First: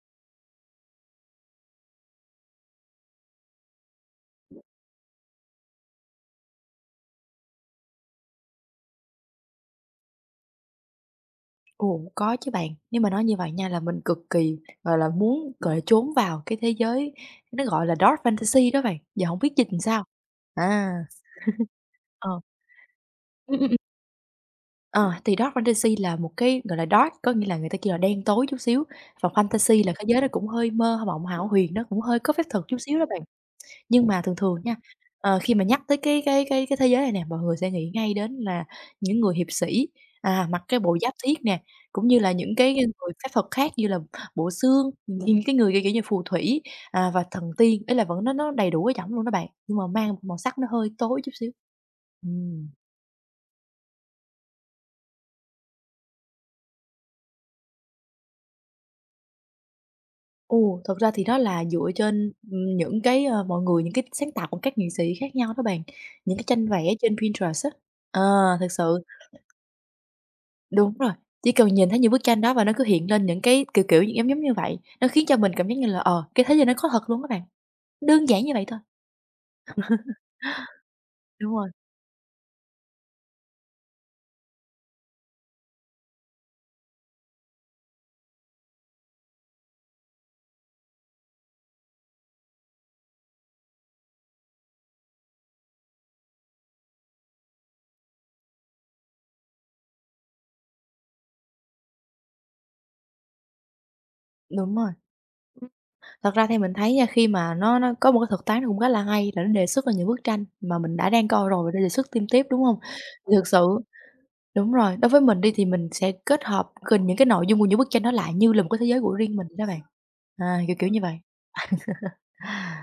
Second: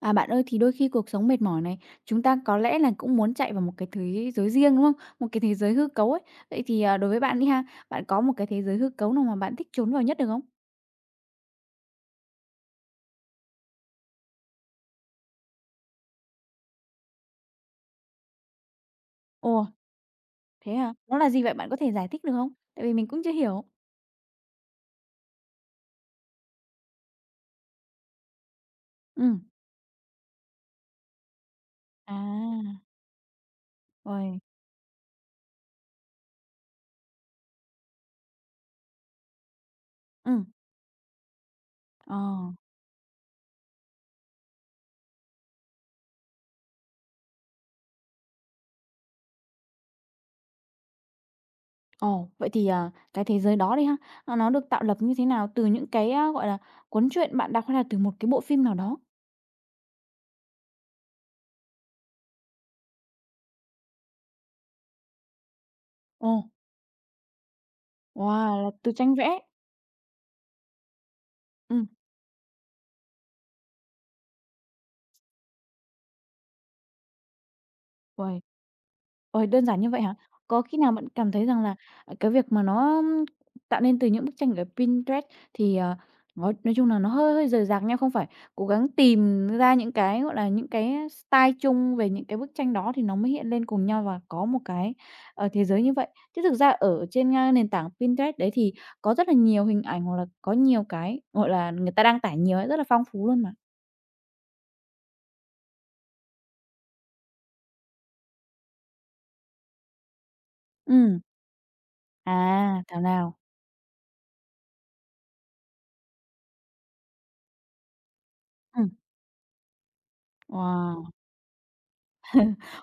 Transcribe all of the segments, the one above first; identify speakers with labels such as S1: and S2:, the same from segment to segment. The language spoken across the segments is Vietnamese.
S1: À, bạn ơi, thì đôi khi cuộc sống mệt mỏi này, chúng ta có lẽ là cũng muốn chạy vào một cái thế giới riêng, đúng không? Một cái thế giới hư cấu ấy. Vậy thì, à, đối với bạn đi ha, bạn có một cái thế giới hư cấu nào mà bạn thích trốn vào nhất được không?
S2: Ồ, có chứ bạn. Nếu mà nói như vậy nha là mình cực kỳ, gọi là, muốn, gọi là, trốn vào cái thế giới nó, gọi là, dark fantasy đó bạn, giờ không biết
S1: Ồ,
S2: dịch làm sao.
S1: thế
S2: À,
S1: à? Nó là gì vậy? Bạn có thể giải thích
S2: ờ.
S1: được không? Tại vì mình cũng chưa hiểu.
S2: Ừm. Ờ, thì dark fantasy là một cái, gọi là, dark có nghĩa là người ta kêu là đen tối chút xíu, và
S1: Ừ.
S2: fantasy là cái giới nó cũng hơi mơ mộng, hão huyền, nó cũng hơi có phép thuật chút
S1: À,
S2: xíu đó bạn. Nhưng mà thường
S1: rồi.
S2: thường nha, khi mà nhắc tới cái thế giới này nè, mọi người sẽ nghĩ ngay đến là những người hiệp sĩ,
S1: Ừm,
S2: mặc cái bộ giáp thiết nè, cũng
S1: ờ.
S2: như là những cái người phép thuật khác như là bộ xương, những cái người, kiểu như, phù thủy, và thần tiên, ý là vẫn nó đầy đủ cái giọng luôn đó bạn, nhưng mà mang màu sắc nó hơi tối chút xíu.
S1: Ồ, vậy thì,
S2: Ừm.
S1: à, cái thế giới đó đi ha, à, nó được tạo lập như thế nào? Từ những cái, gọi là, cuốn truyện bạn đọc hay là từ một cái bộ phim nào đó?
S2: Ồ, thật ra thì nó là dựa trên, những cái, mọi người những cái sáng tạo của các nghệ sĩ khác nhau đó bạn,
S1: Ồ,
S2: những cái tranh vẽ trên Pinterest á. Ờ,
S1: wow, là
S2: thực
S1: từ
S2: sự
S1: tranh vẽ.
S2: Đúng rồi, chỉ cần
S1: Ừm,
S2: nhìn thấy những bức tranh đó và nó cứ hiện lên những cái, kiểu, kiểu, những giống giống như vậy, nó khiến cho mình cảm giác như là, cái thế giới này nó có thật luôn các bạn, đơn
S1: uầy.
S2: giản như vậy thôi.
S1: Ôi, đơn giản như vậy hả? Có khi nào bạn cảm thấy
S2: Đúng
S1: rằng
S2: rồi,
S1: là, à, cái việc mà nó tạo nên từ những bức tranh ở Pinterest thì, ờ, nói chung là nó hơi hơi rời rạc nha, không phải cố gắng tìm ra những cái, gọi là, những cái style chung về những cái bức tranh đó thì nó mới hiện lên cùng nhau và có một cái, ờ, thế giới như vậy. Chứ thực ra ở trên, nền tảng Pinterest đấy thì có rất là nhiều hình ảnh hoặc là có nhiều cái, gọi là, người ta đăng tải nhiều ấy, rất là phong phú luôn mà.
S2: đúng rồi. Ừm, thật ra thì mình thấy nha, khi mà nó có một cái thuật toán nó cũng khá là hay là nó đề xuất là những bức tranh mà mình đã
S1: Ừ.
S2: đang coi rồi và nó đề xuất thêm tiếp, đúng không?
S1: À, thảo
S2: Thì
S1: nào?
S2: thực sự đúng rồi, đối với mình đi thì mình sẽ kết hợp gần những cái nội dung của những bức tranh đó lại như là một cái
S1: Ừ.
S2: thế giới của riêng mình đó bạn. À, kiểu như
S1: Wow.
S2: vậy.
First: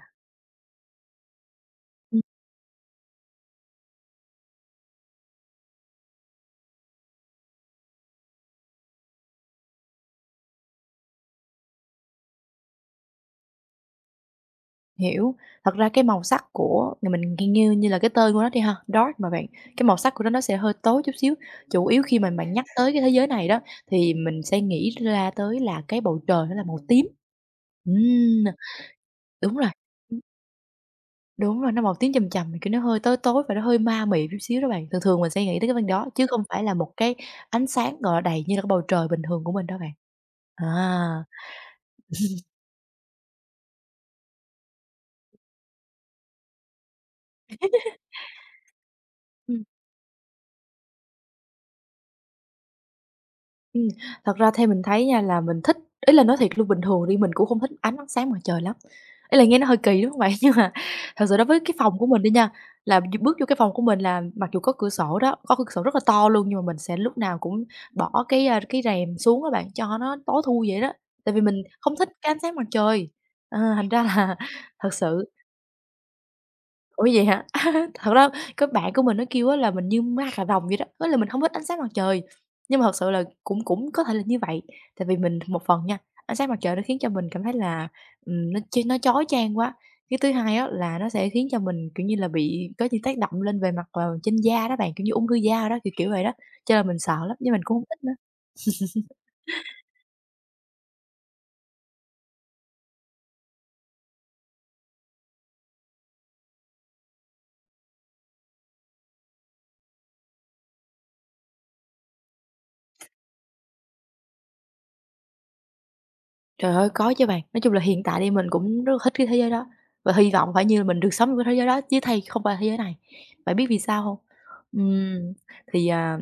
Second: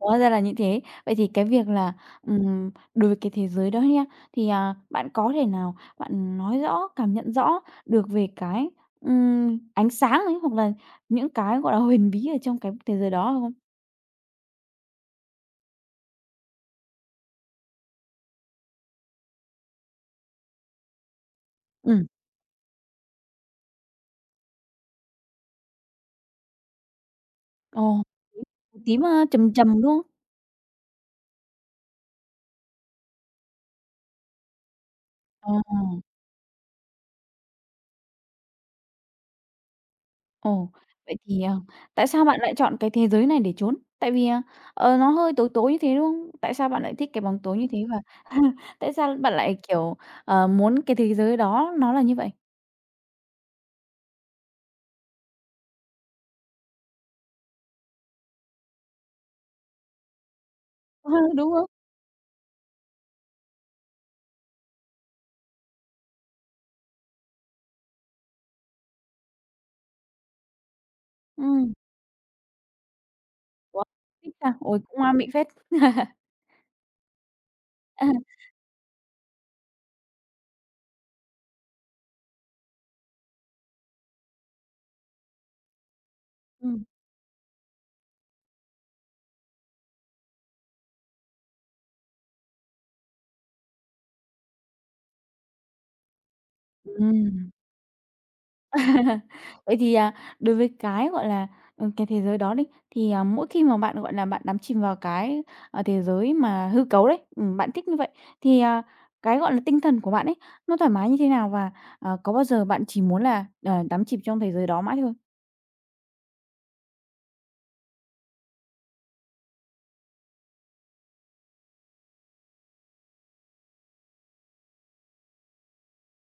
S1: Hóa ra là như thế. Vậy thì cái việc là, đối với cái thế giới đó nha, thì, à, bạn có thể nào bạn nói rõ, cảm nhận rõ được về cái, ánh sáng ấy, hoặc là những cái, gọi là, huyền bí ở trong cái thế giới đó không?
S2: Hiểu. Thật ra cái màu sắc của là mình nghe như như là cái tên của nó đi ha, Dark mà bạn, cái màu sắc của nó sẽ hơi tối chút xíu. Chủ yếu
S1: Ừ.
S2: khi mà bạn nhắc tới cái thế giới này đó, thì mình sẽ nghĩ ra tới là cái bầu trời nó là màu tím.
S1: Ồ,
S2: Ừm,
S1: màu tím, trầm
S2: đúng
S1: trầm,
S2: rồi,
S1: đúng không?
S2: ưm, đúng rồi, nó màu tím chầm chầm, kiểu, nó hơi tối tối và nó hơi ma mị chút xíu đó bạn. Thường thường mình sẽ
S1: Ồ,
S2: nghĩ tới cái bên đó, chứ không phải là một cái ánh sáng, gọi là, đầy như là cái bầu trời bình thường của mình đó bạn.
S1: ồ, vậy
S2: À.
S1: thì, ờ, tại sao bạn lại chọn cái thế giới này để trốn? Tại vì, à, ờ, nó hơi tối tối như thế, đúng không? Tại sao bạn lại thích cái bóng tối như thế và tại sao bạn lại,
S2: Ừm.
S1: kiểu, ờ, muốn cái thế giới đó nó là như vậy?
S2: Ừm, thật ra theo mình thấy nha là mình thích ý là nói thiệt luôn, bình thường đi mình cũng không thích ánh nắng sáng mặt trời lắm. Ý là nghe nó hơi kỳ, đúng không bạn? Nhưng mà
S1: Ờ,
S2: thật sự đối
S1: đúng
S2: với
S1: rồi.
S2: cái phòng của mình đi nha, là bước vô cái phòng của mình là mặc dù có cửa sổ đó, có cửa sổ rất là to luôn, nhưng mà mình sẽ lúc nào cũng bỏ cái, cái rèm xuống các bạn, cho nó tối thui vậy đó, tại vì mình
S1: Ừm.
S2: không thích cái ánh sáng mặt trời.
S1: Ủa,
S2: Thành ra
S1: thích
S2: là
S1: ha? Ôi,
S2: thật
S1: cũng,
S2: sự
S1: mịn phết.
S2: Ủa, vậy hả?
S1: À,
S2: Thật ra cái bạn của mình nó kêu á là mình như ma cà rồng vậy đó, với là mình không thích ánh sáng mặt trời. Nhưng mà thật sự là cũng cũng có thể là như vậy, tại vì mình một phần nha, ánh sáng mặt trời nó
S1: ừm,
S2: khiến cho mình cảm thấy là, nó chói chang quá. Cái thứ hai á là nó sẽ khiến cho mình, kiểu như là, bị có những tác động lên về mặt, trên da đó bạn, kiểu như ung thư da đó, kiểu vậy đó, cho nên là mình sợ lắm,
S1: ừm.
S2: nhưng mình cũng không thích nữa.
S1: Vậy thì, à, đối với cái, gọi là, ờ, cái thế giới đó đi, thì, à, mỗi khi mà bạn, gọi là, bạn đắm chìm vào cái, ờ, thế giới mà hư cấu đấy, bạn thích như vậy, thì, à, cái, gọi là, tinh thần của bạn ấy, nó thoải mái như thế nào? Và, ờ, có bao giờ bạn chỉ muốn là, ờ, đắm chìm trong thế giới đó mãi thôi?
S2: Trời ơi, có chứ bạn. Nói chung là hiện tại thì mình cũng rất là thích cái thế giới đó, và hy vọng phải như là mình được sống trong cái thế giới đó chứ thay không phải thế giới này. Bạn biết vì sao hông? Ừm, thì, à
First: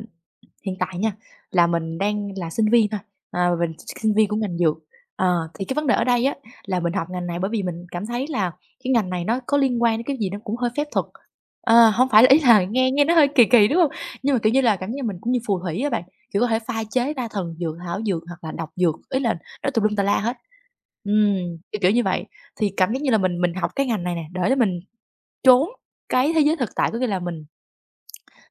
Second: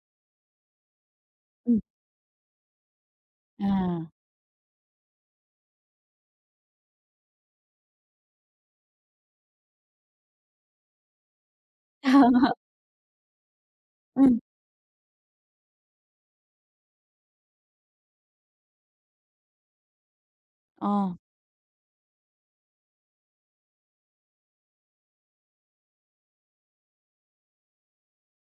S2: Hiện tại nha, là
S1: Ừm.
S2: mình đang là sinh viên thôi, mình
S1: À.
S2: sinh viên của ngành dược. Thì cái vấn đề ở đây á, là mình học ngành này bởi vì mình cảm thấy là cái ngành này nó có liên quan đến cái gì nó cũng hơi phép thuật. Hông phải là ý là nghe nghe nó hơi kỳ kỳ, đúng không? Nhưng mà,
S1: Ừm,
S2: kiểu như là, cảm giác mình cũng như phù thủy á bạn, kiểu, có thể pha chế ra thần dược, thảo dược hoặc là độc dược, ý là nó tùm lum tà la hết.
S1: ờ,
S2: Ừm, kiểu như vậy. Thì cảm giác như là mình học cái ngành này nè để mình trốn cái thế giới thực tại, có nghĩa là mình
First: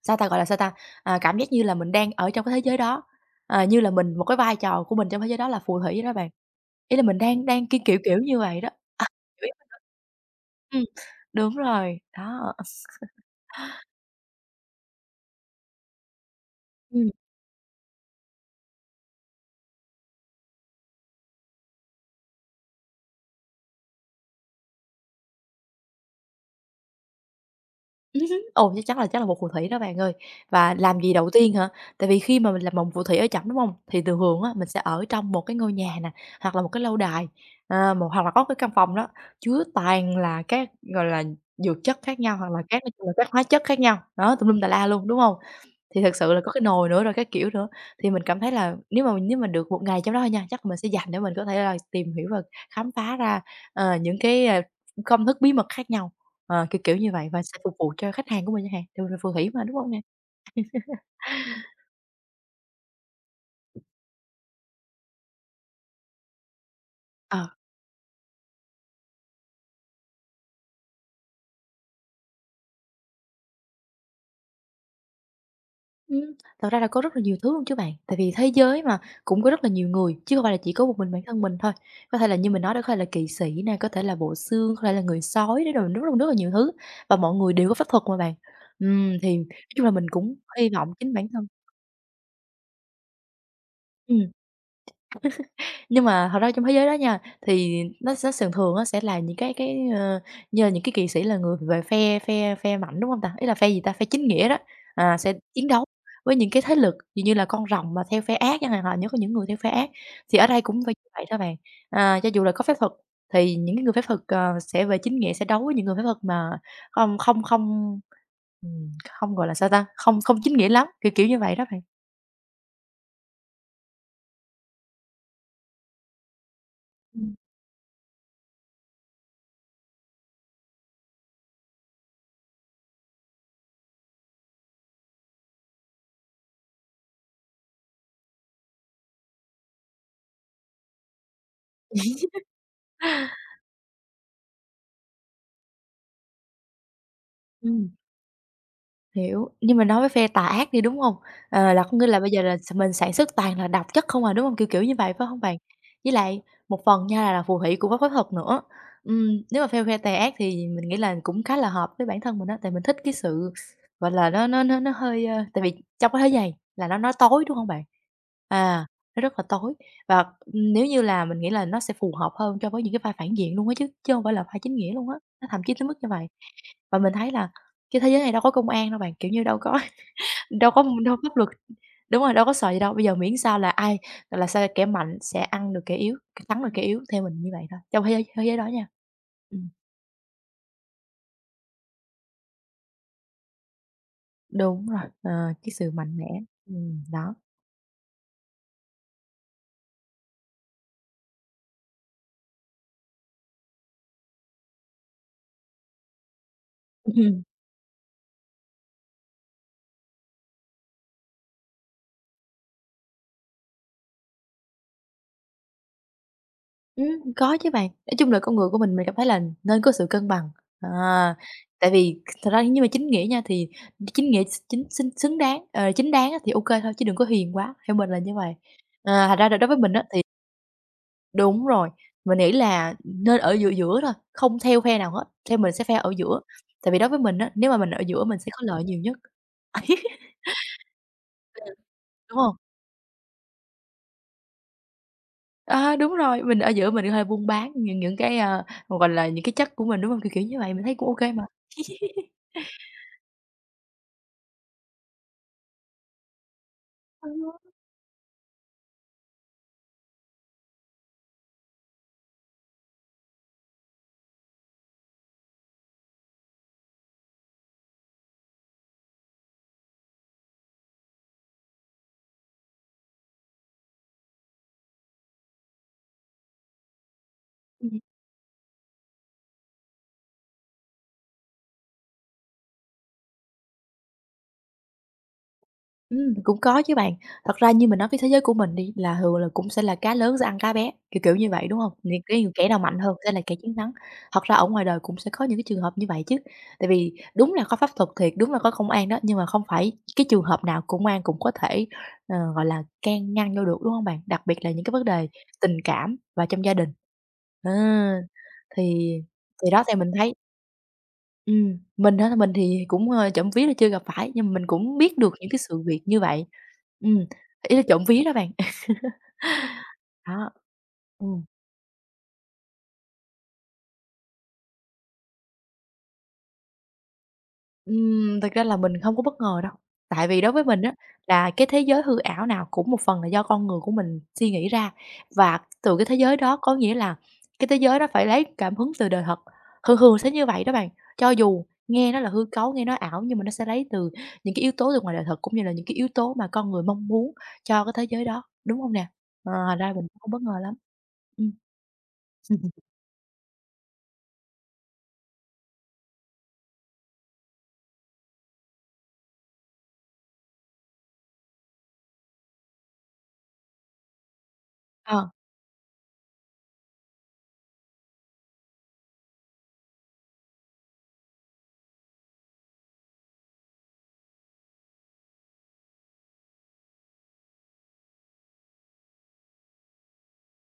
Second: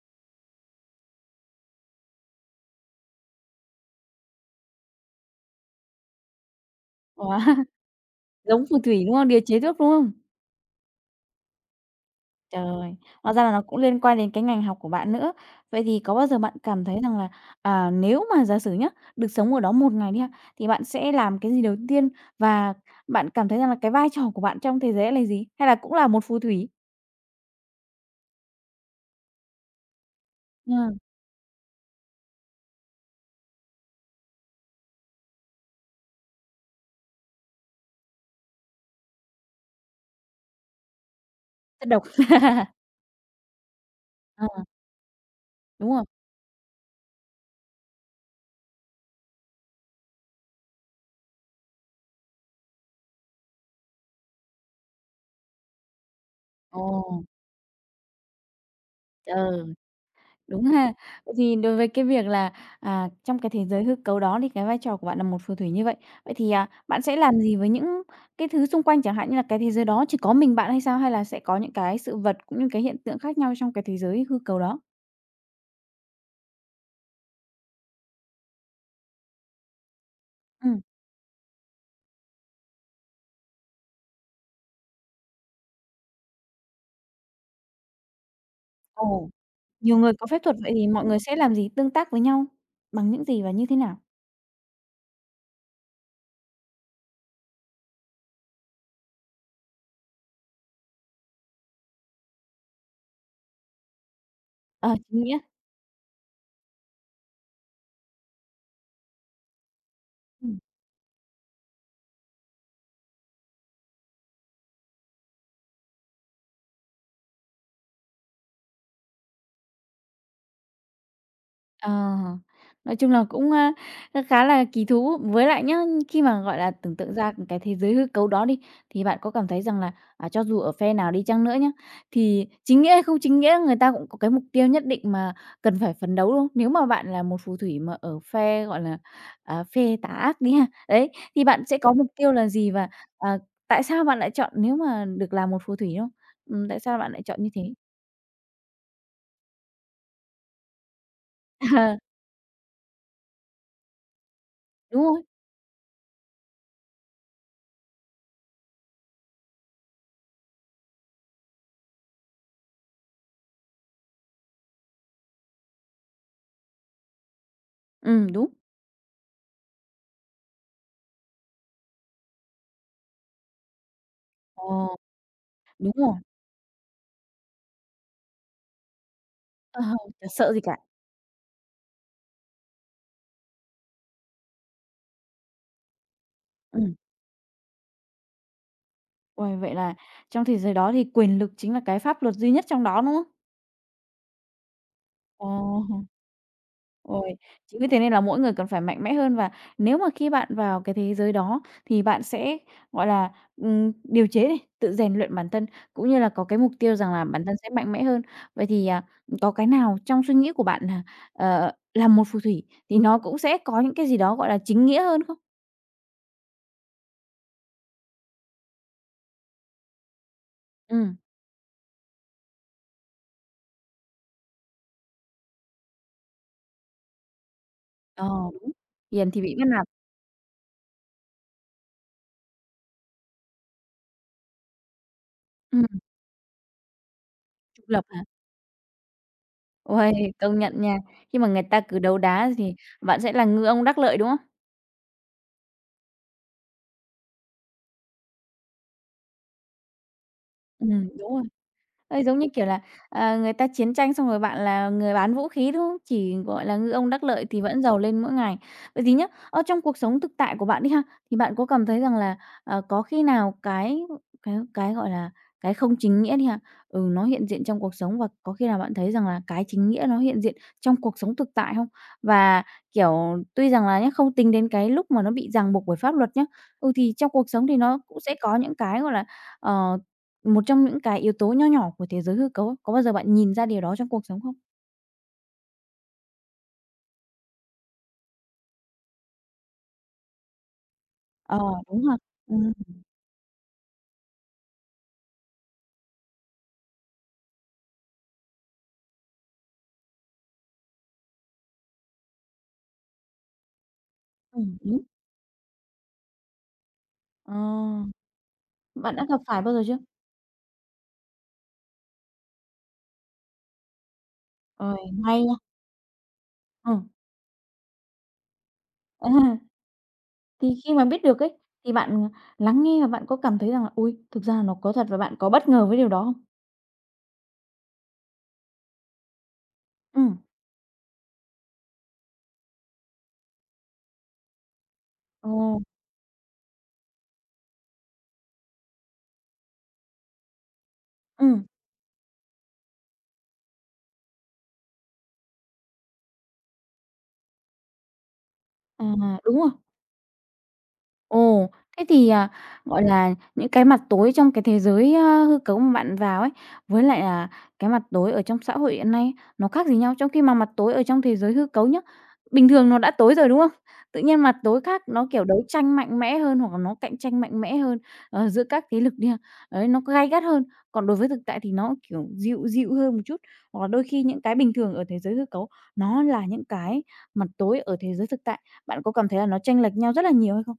S2: Sao ta, gọi là, sao ta, cảm giác như là mình đang ở trong cái thế giới đó, như là mình một cái vai trò của mình trong thế giới đó là phù thủy vậy đó bạn. Ý là mình
S1: wow,
S2: đang đang ki kiểu, kiểu như vậy
S1: giống
S2: đó,
S1: phù thủy, đúng không? Điều
S2: hiểu ý
S1: chế
S2: mình
S1: thuốc,
S2: hông?
S1: đúng không?
S2: Ừm, đúng rồi, đó.
S1: Trời, hóa ra là nó cũng liên quan đến cái ngành học của bạn nữa. Vậy thì có bao giờ bạn cảm thấy
S2: Ừm.
S1: rằng là, à, nếu mà giả sử nhá, được sống ở đó một ngày đi ha, thì bạn sẽ làm cái gì đầu tiên? Và bạn cảm thấy rằng là cái vai trò của bạn trong thế giới là gì? Hay là cũng là một phù thủy?
S2: Hứm. Ồ, chắc chắn là chắc là một phù thủy đó bạn ơi. Và
S1: Ờ,
S2: làm gì đầu tiên hả? Tại vì khi mà mình làm một phù thủy ở trỏng, đúng hông? Thì thường thường á, mình sẽ ở trong một cái ngôi nhà nè, hoặc là một cái lâu đài, à, một hoặc là có cái căn phòng đó chứa toàn là các, gọi là, dược
S1: chất
S2: chất
S1: độc.
S2: khác nhau, hoặc là các nói chung là các hóa chất khác nhau, đó,
S1: Ờ,
S2: tùm lum tà la luôn, đúng hông?
S1: đúng
S2: Thì
S1: rồi.
S2: thực sự là có cái nồi nữa rồi các kiểu nữa, thì mình cảm thấy là nếu mà được một ngày trong đó thôi nha, chắc là mình sẽ dành để mình có thể là tìm hiểu và khám phá ra, những cái, công thức bí mật khác nhau. Kiểu như
S1: Ồ,
S2: vậy và sẽ phục vụ cho khách hàng của mình chẳng hạn, tại mình là phù thủy
S1: trời.
S2: mà, đúng hông nè?
S1: Đúng ha. Vậy thì đối với cái việc là, à, trong cái thế giới hư cấu đó thì cái vai trò của bạn là một phù thủy như vậy. Vậy thì, à, bạn sẽ làm
S2: Ờ,
S1: gì với những cái thứ xung quanh, chẳng hạn như là cái thế giới đó chỉ có mình bạn hay sao? Hay là sẽ có những cái sự vật cũng như cái hiện tượng khác nhau trong cái thế giới hư cấu đó?
S2: ừm, thật ra là có rất là nhiều thứ luôn chứ bạn, tại vì thế giới mà cũng có rất là nhiều người, chứ không phải là chỉ
S1: Ừm,
S2: có một mình bản thân mình thôi. Có thể là như mình nói đó, có thể là kỵ sĩ nè, có thể là bộ xương, có thể là người sói đấy, rồi rất là nhiều thứ và mọi người đều có pháp thuật mà bạn.
S1: ồ,
S2: Thì nói chung là
S1: nhiều
S2: mình
S1: người có
S2: cũng
S1: phép thuật,
S2: hy
S1: vậy thì
S2: vọng
S1: mọi
S2: chính
S1: người
S2: bản
S1: sẽ
S2: thân
S1: làm gì, tương tác với nhau bằng những gì và như thế nào?
S2: ừm. Nhưng mà thật ra trong thế giới đó nha, thì nó sẽ thường thường á sẽ là những cái, như là những cái kỵ sĩ là người về phe phe phe mạnh, đúng không ta? Ý là phe gì ta? Phe chính nghĩa đó,
S1: Ờ, chính
S2: sẽ
S1: nghĩa.
S2: chiến đấu với những cái thế lực dường như là con rồng mà theo phe ác chẳng hạn, họ những có những người theo phe ác. Thì ở
S1: Ừ.
S2: đây cũng phải như vậy thôi bạn, cho dù là có phép thuật thì những cái người phép thuật, sẽ về chính nghĩa, sẽ đấu với những người phép thuật mà không không không ừm, không, gọi là, sao ta? Không không chính nghĩa lắm, kiểu như vậy đó bạn.
S1: Ờ, nói chung là cũng, khá là kỳ thú. Với lại nhá, khi mà, gọi là, tưởng tượng ra
S2: Ừm,
S1: cái thế giới hư cấu đó đi, thì bạn có cảm thấy rằng là, à, cho dù ở phe nào đi chăng nữa nhá, thì chính nghĩa hay không chính nghĩa người ta cũng có cái mục tiêu nhất định mà cần phải phấn đấu, đúng không? Nếu mà bạn là một phù thủy mà ở phe, gọi là, à, phe tà ác đi ha, đấy, thì bạn sẽ có mục tiêu là gì? Và, à, tại sao bạn lại chọn nếu mà được làm một phù thủy, đúng không? Tại sao bạn lại chọn như thế?
S2: ừm. Hiểu, nhưng mà nói với phe tà ác đi, đúng hông? Là có nghĩa là bây giờ là mình sản xuất toàn là độc chất không à, đúng hông? Kiểu như
S1: Đúng
S2: vậy,
S1: rồi,
S2: phải hông bạn? Với lại một phần nha là phù thủy cũng có phép thuật nữa. Nếu mà theo phe tà ác thì mình nghĩ là cũng khá là hợp với bản thân mình á, tại mình thích cái sự, gọi là, nó hơi, tại vì trong cái thế này là nó tối, đúng hông bạn?
S1: đúng.
S2: À, nó rất là tối và, nếu như là mình nghĩ là nó sẽ phù hợp hơn cho với những cái vai phản diện luôn á chứ, chứ hông phải là vai
S1: Ờ,
S2: chính nghĩa luôn á, nó thậm chí tới
S1: đúng
S2: mức như
S1: rồi.
S2: vậy. Và mình thấy là cái thế giới này đâu có công an đâu bạn, kiểu như, đâu có
S1: Ờ, chả sợ gì
S2: đâu
S1: cả.
S2: có đâu có pháp luật đúng rồi, đâu có sợ gì đâu. Bây giờ miễn sao là ai kẻ mạnh sẽ ăn được kẻ yếu, thắng được kẻ
S1: Ừm.
S2: yếu, theo mình như vậy thôi, trong thế giới đó nha.
S1: Uầy,
S2: Ừm,
S1: vậy là trong thế giới đó thì quyền lực chính là cái pháp luật duy nhất trong đó, đúng không?
S2: đúng rồi,
S1: Ồ,
S2: cái sự mạnh mẽ, đó.
S1: uầy, chính vì thế nên là mỗi người cần phải mạnh mẽ hơn và nếu mà khi bạn vào cái thế giới đó thì bạn sẽ, gọi là, điều chế này, tự rèn luyện bản thân cũng như là có cái mục tiêu rằng là
S2: Ừm,
S1: bản thân sẽ mạnh mẽ hơn. Vậy thì, à, có cái nào trong suy nghĩ của bạn là, ờ, là một phù thủy thì nó cũng sẽ có những cái gì đó, gọi là, chính nghĩa hơn không?
S2: có chứ bạn, nói chung là con người của mình cảm thấy là nên có sự cân bằng, à,
S1: Ừm,
S2: tại vì thật ra nhưng mà chính nghĩa nha, thì chính nghĩa chính xứng xứng đáng, chính đáng á thì ok thôi, chứ đừng có hiền quá, theo mình là
S1: ờ,
S2: như vậy.
S1: đúng,
S2: Ờ,
S1: hiền
S2: thành
S1: thì
S2: ra là
S1: bị bắt
S2: đối với
S1: nạt,
S2: mình á thì Đúng rồi, mình nghĩ là nên ở giữa giữa thôi, không theo phe nào hết, theo mình sẽ
S1: ừm,
S2: phe ở giữa. Tại vì đối với mình á, nếu mà
S1: trục
S2: mình ở
S1: lập hả?
S2: giữa mình sẽ có lợi nhiều nhất. Ấy.
S1: Uầy, công nhận nha. Khi mà người ta cứ đấu
S2: Đúng
S1: đá
S2: không?
S1: thì bạn sẽ là ngư ông đắc lợi, đúng không?
S2: À, đúng rồi, mình ở giữa mình có thể buôn bán những cái, những cái chất của mình, đúng không? Kiểu, kiểu như vậy, mình thấy cũng ok
S1: Đúng.
S2: mà.
S1: Ơi, giống như kiểu là, à, người ta chiến tranh xong rồi bạn là người bán vũ khí, đúng không? Chỉ, gọi là, ngư ông đắc
S2: Ờ.
S1: lợi thì vẫn giàu lên mỗi ngày. Vậy thì nhá, ở trong cuộc sống thực tại của bạn đi ha, thì bạn có cảm thấy rằng là, ờ, có khi nào cái, gọi là, cái không chính nghĩa đi ha, ừ, nó hiện diện trong cuộc sống và có khi nào bạn thấy rằng là cái chính nghĩa nó hiện diện trong cuộc sống thực tại không? Và, kiểu, tuy rằng là nhá, không tính đến cái lúc mà nó bị ràng buộc bởi pháp luật nhá, ừ, thì trong cuộc sống thì nó cũng sẽ có những cái, gọi là, ờ một trong những cái yếu tố nho nhỏ của thế giới hư cấu, có bao giờ bạn nhìn ra điều đó trong cuộc sống không?
S2: Cũng có chứ bạn. Thật ra như mình nói cái thế giới của mình đi, là thường là cũng sẽ là cá lớn sẽ ăn cá bé, kiểu, kiểu như
S1: Ờ,
S2: vậy, đúng hông?
S1: đúng ha.
S2: Những cái kẻ
S1: Ừm,
S2: nào mạnh hơn sẽ là kẻ chiến thắng. Thật ra ở ngoài đời cũng sẽ có những cái trường hợp như vậy chứ. Tại vì đúng là có pháp thuật thiệt, đúng là có công an đó, nhưng mà không phải cái trường hợp nào công an cũng có thể, can ngăn vô được, đúng hông bạn? Đặc biệt là những cái
S1: đúng.
S2: vấn đề tình cảm và trong gia đình.
S1: Ờ,
S2: Ờ, thì
S1: bạn đã gặp phải
S2: thì
S1: bao giờ
S2: đó, thì
S1: chưa?
S2: mình thấy mình á, mình thì cũng, ơ, trộm vía là chưa gặp phải, nhưng mà mình cũng
S1: Ôi,
S2: biết được
S1: may
S2: những
S1: nha.
S2: cái sự việc như vậy.
S1: Ừ,
S2: Ừm, ý là trộm vía đó bạn.
S1: à,
S2: Đó.
S1: thì khi mà biết được
S2: Ừm.
S1: ấy, thì bạn lắng nghe và bạn có cảm thấy rằng là "Ôi, thực ra nó có thật" và bạn có bất ngờ với điều đó không?
S2: Thực ra là mình không có bất ngờ đâu, tại
S1: Ừm,
S2: vì đối với mình á, là cái thế giới hư ảo nào cũng một phần là do con người của mình suy nghĩ ra, và
S1: ồ,
S2: từ cái thế giới đó có nghĩa là cái thế giới đó phải lấy cảm hứng từ đời thật, thường thường sẽ như vậy đó bạn. Cho dù
S1: ừm,
S2: nghe nó là hư cấu, nghe nó ảo nhưng mà nó sẽ lấy từ những cái yếu tố từ ngoài đời thật, cũng như là những cái yếu tố mà con người mong muốn cho cái thế giới đó, đúng không
S1: à,
S2: nè? Ờ,
S1: đúng rồi.
S2: thành ra mình cũng không bất ngờ lắm. Ừm.
S1: Ồ, thế thì, à, gọi là, những cái mặt tối trong cái thế giới, hư cấu mà bạn vào ấy, với lại là cái mặt tối ở trong xã hội hiện nay nó khác gì nhau? Trong khi mà mặt tối ở trong thế giới hư cấu nhá, bình thường nó đã tối rồi, đúng không? Tự nhiên mặt tối khác, nó,
S2: Ờ.
S1: kiểu, đấu tranh mạnh mẽ hơn hoặc là nó cạnh tranh mạnh mẽ hơn, ờ, giữa các thế lực đi ha, đấy, nó gay gắt hơn. Còn đối với thực tại thì nó, kiểu, dịu dịu hơn một chút, hoặc là đôi khi những cái bình thường ở thế giới hư cấu nó là những cái mặt tối ở thế giới thực tại. Bạn có cảm thấy là nó chênh lệch nhau rất là nhiều hay không?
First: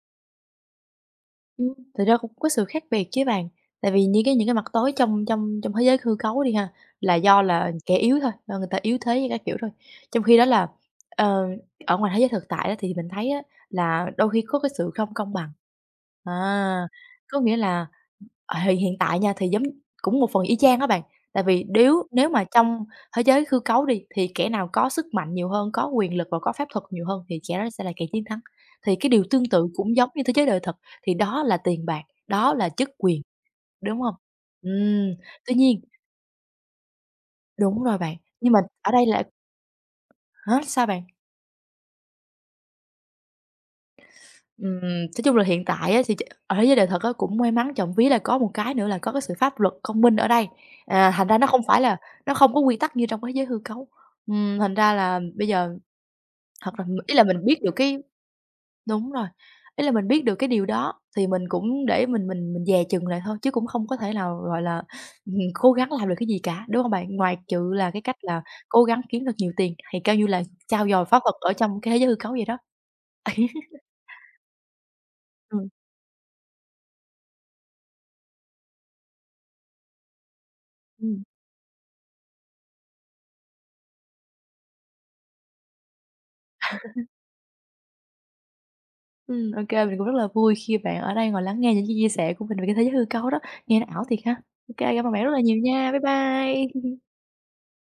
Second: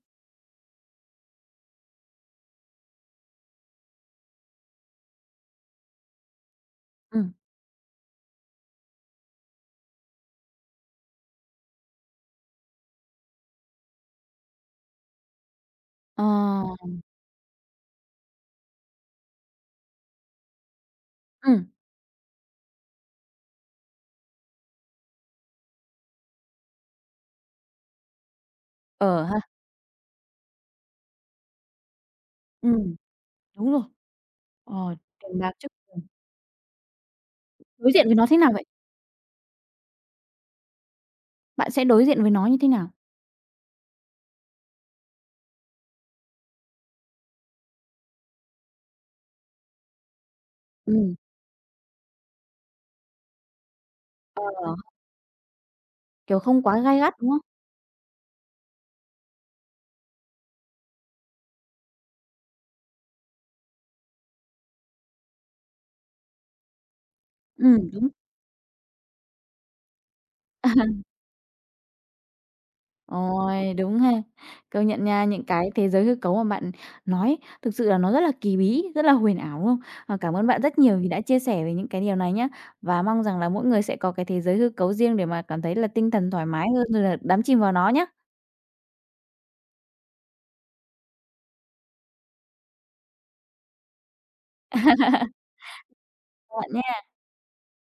S2: Thực ra cũng có sự khác biệt chứ bạn, tại vì những cái mặt tối trong trong trong thế giới hư cấu đi ha, là
S1: Ừm.
S2: do là kẻ yếu thôi, do người ta yếu thế các kiểu thôi. Trong khi đó là, ờ, ở ngoài thế giới thực tại á thì mình thấy á là đôi khi có cái sự không công bằng.
S1: Ờ.
S2: À, có nghĩa là, hiện tại nha, thì giống cũng một phần y chang á bạn, tại vì
S1: Ừm.
S2: nếu nếu mà trong thế giới hư cấu đi, thì kẻ nào có sức mạnh nhiều hơn, có quyền lực và có phép thuật nhiều hơn thì kẻ đó sẽ là kẻ chiến thắng. Thì cái điều
S1: Ờ ha,
S2: tương tự cũng giống như thế giới đời thực thì đó là tiền bạc, đó là chức
S1: ừm,
S2: quyền,
S1: đúng rồi.
S2: đúng hông?
S1: Ờ,
S2: Ừm,
S1: tiền bạc
S2: tuy
S1: chứ
S2: nhiên đúng
S1: đối
S2: rồi
S1: diện
S2: bạn,
S1: với nó thế nào
S2: nhưng mà
S1: vậy?
S2: ở đây là hả, sao bạn?
S1: Bạn sẽ đối diện với nó như thế nào?
S2: Nói chung là hiện tại á thì ch ở thế giới đời thật á cũng may mắn trộm vía là có một cái nữa là có cái sự pháp luật công minh ở đây,
S1: Ừm,
S2: thành ra nó không có quy tắc như trong cái thế giới hư cấu. Thành
S1: ờ,
S2: ra là bây giờ
S1: kiểu, không
S2: thật
S1: quá
S2: là
S1: gay gắt,
S2: ý là
S1: đúng
S2: mình
S1: không?
S2: biết được cái Đúng rồi, ý là mình biết được cái điều đó thì mình cũng để mình dè chừng lại thôi, chứ cũng không có thể nào, cố gắng làm được cái gì cả, đúng không bạn? Ngoài trừ là cái
S1: Đúng.
S2: cách là cố gắng kiếm thật nhiều tiền, thì coi như là trau dồi pháp thuật ở trong cái thế giới hư cấu vậy đó.
S1: Ôi, đúng ha. Công nhận nha, những
S2: Ừm,
S1: cái thế giới hư cấu mà bạn nói thực sự là nó rất là kỳ bí, rất là huyền ảo, đúng không? Ờ, cảm ơn bạn rất nhiều vì đã
S2: ừm,
S1: chia sẻ về những cái điều này nhá, và mong rằng là mỗi người sẽ có cái thế giới hư cấu riêng để mà cảm thấy là tinh thần thoải mái hơn rồi là đắm chìm vào nó nhá.
S2: ô mình cũng rất là vui khi bạn ở đây ngồi lắng nghe những cái chia sẻ của mình về cái thế giới hư cấu đó, nghe nó ảo thiệt ha. Ok, cảm ơn bạn rất là nhiều nha, bye
S1: Bạn
S2: bye.
S1: nha.